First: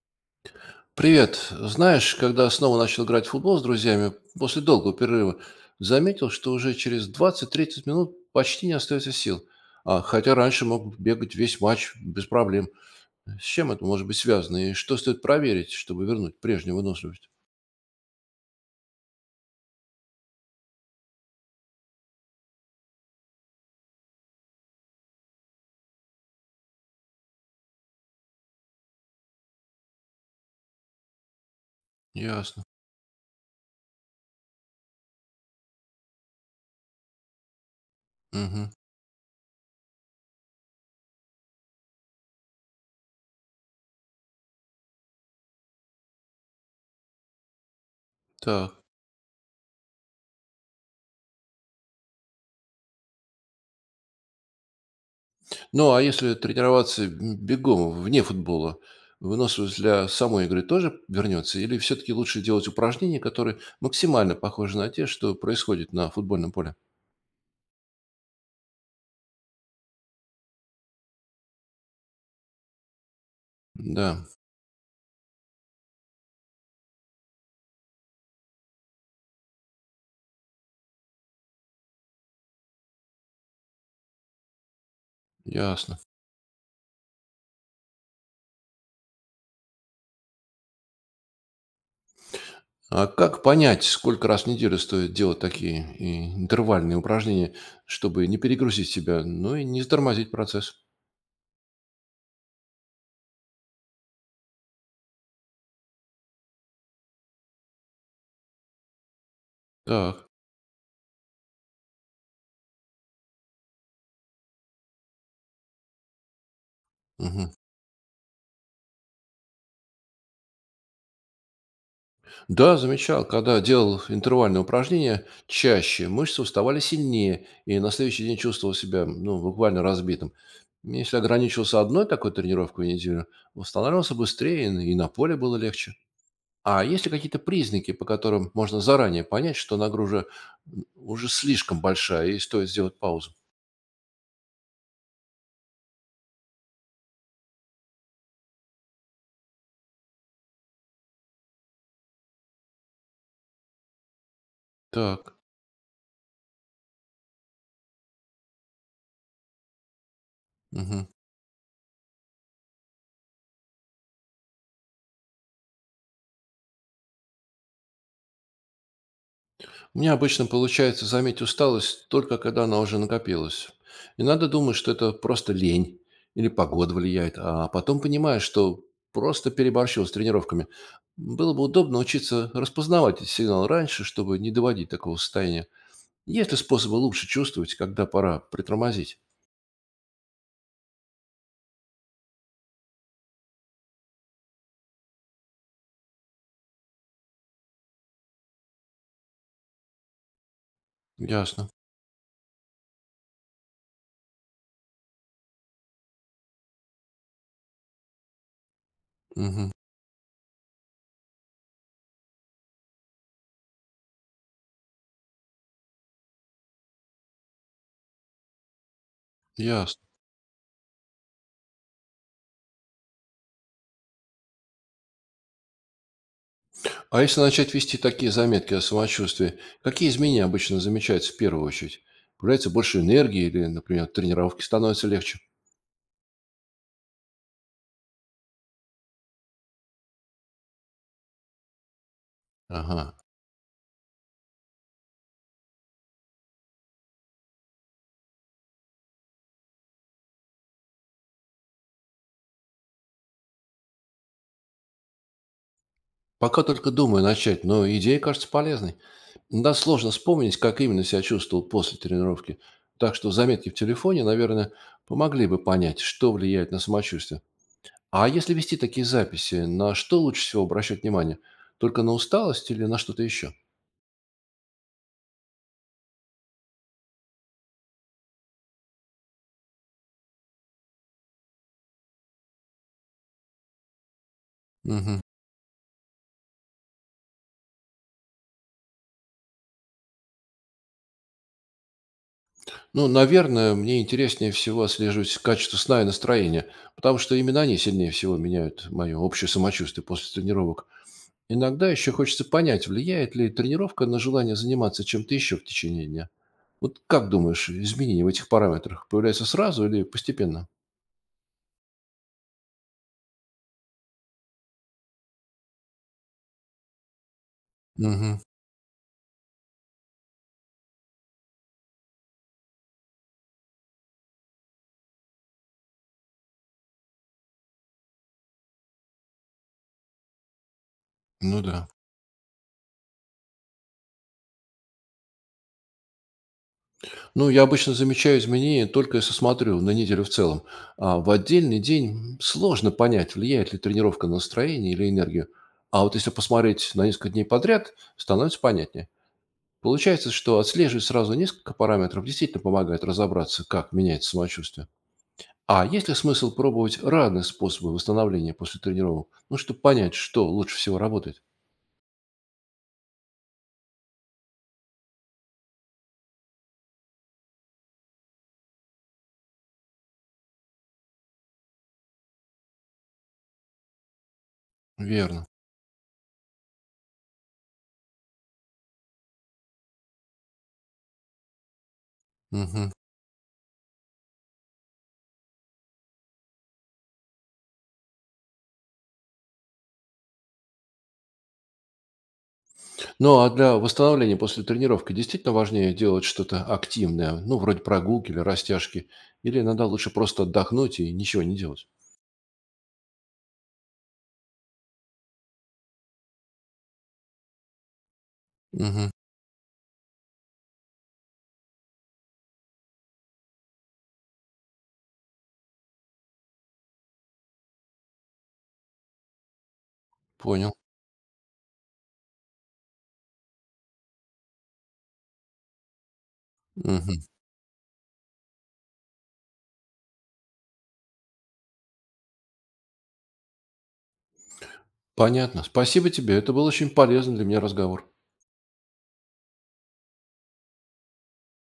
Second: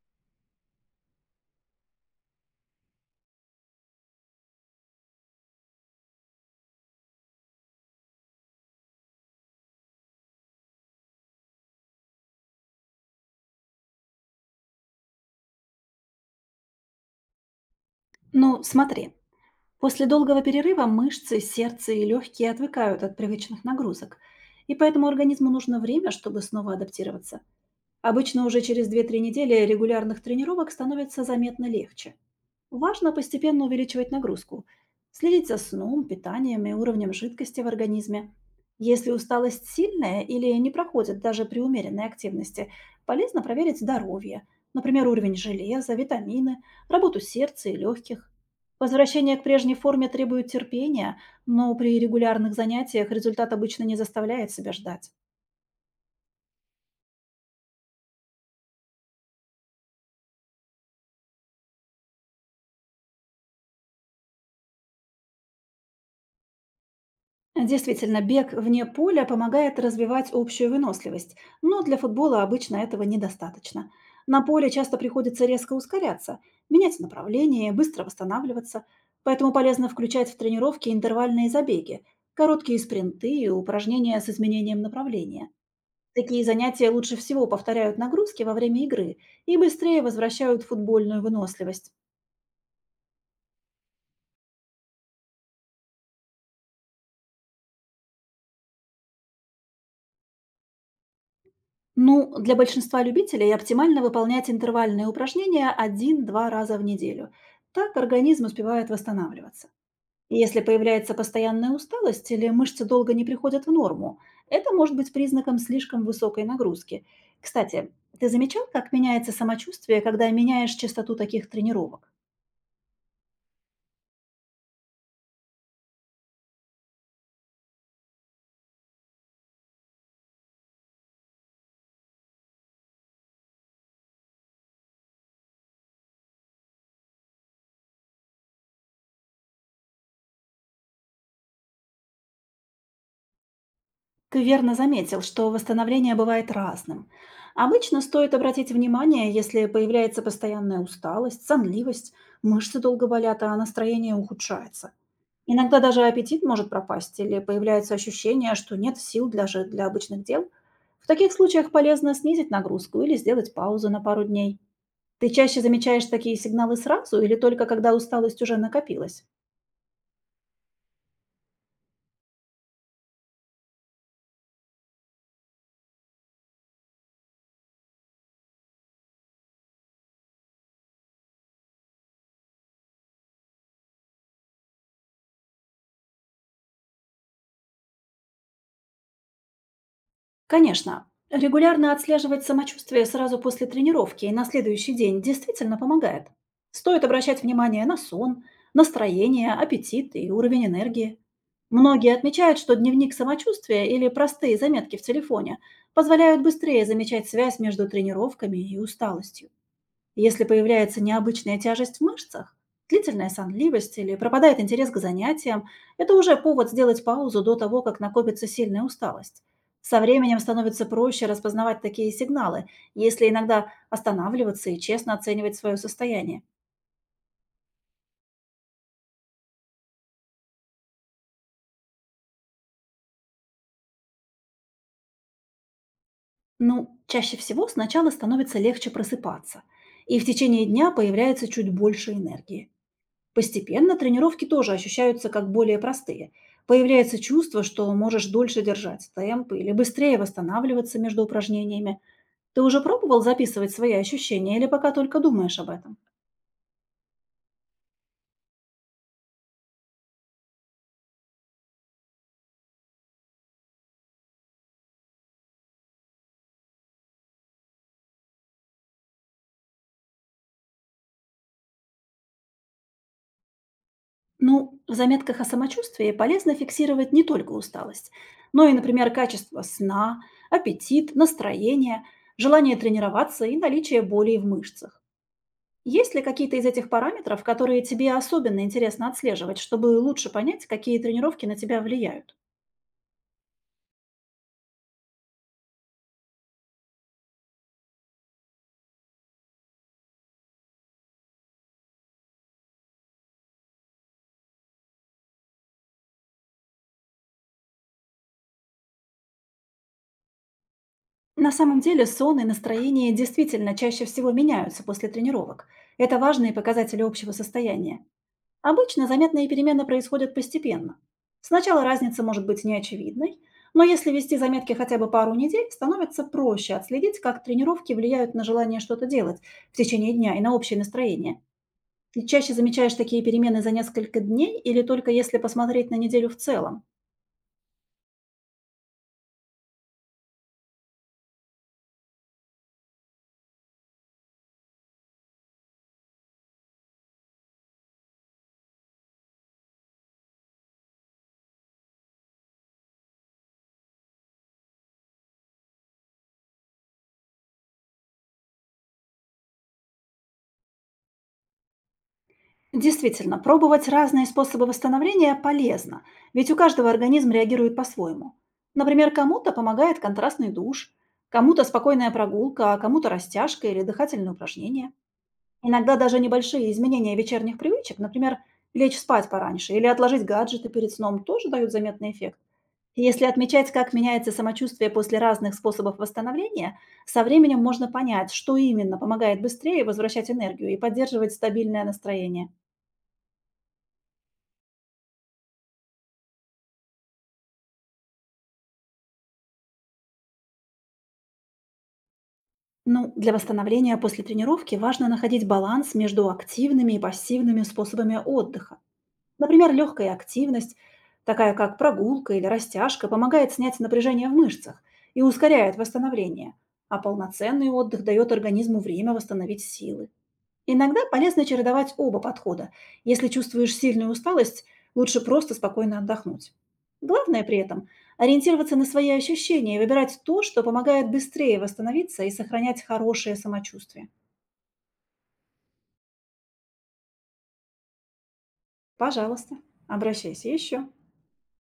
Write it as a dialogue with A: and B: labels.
A: Привет. Знаешь, когда снова начал играть в футбол с друзьями, после долгого перерыва, заметил, что уже через двадцать-тридцать минут почти не остается сил. А, хотя раньше мог бегать весь матч без проблем. С чем это может быть связано и что стоит проверить, чтобы вернуть прежнюю выносливость?
B: Ну, смотри, после долгого перерыва мышцы, сердце и легкие отвыкают от привычных нагрузок, и поэтому организму нужно время, чтобы снова адаптироваться. Обычно уже через две-три недели регулярных тренировок становится заметно легче.
A: Ясно.
B: Важно постепенно увеличивать нагрузку, следить за сном, питанием и уровнем жидкости в организме.
A: Мгм.
B: Если усталость сильная или не проходит даже при умеренной активности, полезно проверить здоровье, например, уровень железа, витамины, работу сердца и легких.
A: Так.
B: Возвращение к прежней форме требует терпения, но при регулярных занятиях результат обычно не заставляет себя ждать.
A: Ну, а если тренироваться бегом вне футбола, выносливость для самой игры тоже вернется? Или все-таки лучше делать упражнения, которые максимально похожи на те, что происходит на футбольном поле?
B: Действительно, бег вне поля помогает развивать общую выносливость, но для футбола обычно этого недостаточно.
A: Да,
B: На поле часто приходится резко ускоряться, менять направление, быстро восстанавливаться, поэтому полезно включать в тренировки интервальные забеги, короткие спринты и упражнения с изменением направления.
A: ясно.
B: Такие занятия лучше всего повторяют нагрузки во время игры и быстрее возвращают футбольную выносливость.
A: А как понять, сколько раз в неделю стоит делать такие интервальные упражнения, чтобы не перегрузить себя, но и не затормозить процесс?
B: Ну, для большинства любителей оптимально выполнять интервальные упражнения один-два раза в неделю. Так организм успевает восстанавливаться.
A: Так.
B: И если появляется постоянная усталость или мышцы долго не приходят в норму, это может быть признаком слишком высокой нагрузки.
A: Мгм.
B: Кстати, ты замечал, как меняется самочувствие, когда меняешь частоту таких тренировок?
A: Да, замечал, когда делал интервальные упражнения, чаще мышцы уставали сильнее, и на следующий день чувствовал себя, ну, буквально разбитым. Если ограничивался одной такой тренировкой в неделю, восстанавливался быстрее, и на поле было легче. А есть ли какие-то признаки, по которым можно заранее понять, что нагрузка уже слишком большая и стоит сделать паузу?
B: Ты верно заметил, что восстановление бывает разным. Обычно стоит обратить внимание, если появляется постоянная усталость, сонливость, мышцы долго болят, а настроение ухудшается.
A: Так.
B: Иногда даже аппетит может пропасть или появляется ощущение, что нет сил для, для обычных дел.
A: Мгм.
B: В таких случаях полезно снизить нагрузку или сделать паузу на пару дней. Ты чаще замечаешь такие сигналы сразу или только когда усталость уже накопилась?
A: У меня обычно получается заметить усталость только когда она уже накопилась. И надо думать, что это просто лень или погода влияет, а потом понимаешь, что просто переборщил с тренировками. Было бы удобно учиться распознавать эти сигналы раньше, чтобы не доводить такого состояния. Есть ли способы лучше чувствовать, когда пора притормозить?
B: Конечно, регулярно отслеживать самочувствие сразу после тренировки и на следующий день действительно помогает. Стоит обращать внимание на сон, настроение, аппетит и уровень энергии.
A: Ясно.
B: Многие отмечают, что дневник самочувствия или простые заметки в телефоне позволяют быстрее замечать связь между тренировками и усталостью.
A: Мгм.
B: Если появляется необычная тяжесть в мышцах, длительная сонливость или пропадает интерес к занятиям, это уже повод сделать паузу до того, как накопится сильная усталость. Со
A: Ясно.
B: временем становится проще распознавать такие сигналы, если иногда останавливаться и честно оценивать свое состояние.
A: А если начать вести такие заметки о самочувствии, какие изменения обычно замечаются в первую очередь? Появляется больше энергии или, например, тренировки становятся легче?
B: Ну, чаще всего сначала становится легче просыпаться, и в течение дня появляется чуть больше энергии.
A: Ага.
B: Постепенно тренировки тоже ощущаются как более простые. Появляется чувство, что можешь дольше держать темп или быстрее восстанавливаться между упражнениями. Ты уже пробовал записывать свои ощущения или пока только думаешь об этом?
A: Пока только думаю начать, но идея кажется полезной. Да, сложно вспомнить, как именно себя чувствовал после тренировки. Так что заметки в телефоне, наверное, помогли бы понять, что влияет на самочувствие. А если вести такие записи, на что лучше всего обращать внимание? Только на усталость или на что-то еще?
B: Ну, в заметках о самочувствии полезно фиксировать не только усталость, но и, например, качество сна, аппетит, настроение, желание тренироваться и наличие боли в мышцах.
A: Мгм.
B: Есть ли какие-то из этих параметров, которые тебе особенно интересно отслеживать, чтобы лучше понять, какие тренировки на тебя влияют?
A: Ну, наверное, мне интереснее всего отслеживать качество сна и настроение, потому что именно они сильнее всего меняют мое общее самочувствие после тренировок. Иногда еще хочется понять, влияет ли тренировка на желание заниматься чем-то еще в течение дня. Вот как думаешь, изменения в этих параметрах появляются сразу или постепенно?
B: На самом деле сон и настроение действительно чаще всего меняются после тренировок. Это важные показатели общего состояния.
A: Угу.
B: Обычно заметные перемены происходят постепенно. Сначала разница может быть неочевидной, но если вести заметки хотя бы пару недель, становится проще отследить, как тренировки влияют на желание что-то делать в течение дня и на общее настроение.
A: Ну да.
B: Ты чаще замечаешь такие перемены за несколько дней или только если посмотреть на неделю в целом?
A: Ну, я обычно замечаю изменения только если смотрю на неделю в целом. А в отдельный день сложно понять, влияет ли тренировка на настроение или энергию. А вот если посмотреть на несколько дней подряд, становится понятнее. Получается, что отслеживать сразу несколько параметров действительно помогает разобраться, как меняется самочувствие. А есть ли смысл пробовать разные способы восстановления после тренировок? Ну, чтобы понять, что лучше всего работает.
B: Действительно, пробовать разные способы восстановления полезно, ведь у каждого организм реагирует по-своему. Например, кому-то помогает контрастный душ, кому-то спокойная прогулка, а кому-то растяжка или дыхательные упражнения.
A: Верно.
B: Иногда даже небольшие изменения вечерних привычек, например, лечь спать пораньше или отложить гаджеты перед сном, тоже дают заметный эффект.
A: Мгм.
B: И если отмечать, как меняется самочувствие после разных способов восстановления, со временем можно понять, что именно помогает быстрее возвращать энергию и поддерживать стабильное настроение.
A: Ну, а для восстановления после тренировки действительно важнее делать что-то активное, ну, вроде прогулки или растяжки, или иногда лучше просто отдохнуть и ничего не делать?
B: Ну, для восстановления после тренировки важно находить баланс между активными и пассивными способами отдыха.
A: Мгм.
B: Например, легкая активность, такая как прогулка или растяжка, помогает снять напряжение в мышцах и ускоряет восстановление, а полноценный отдых дает организму время восстановить силы.
A: Понял.
B: Иногда полезно чередовать оба подхода. Если чувствуешь сильную усталость, лучше просто спокойно отдохнуть.
A: Мгм.
B: Главное при этом– ориентироваться на свои ощущения и выбирать то, что помогает быстрее восстановиться и сохранять хорошее самочувствие.
A: Понятно. Спасибо тебе. Это был очень полезный для меня разговор.
B: Пожалуйста, обращайся еще.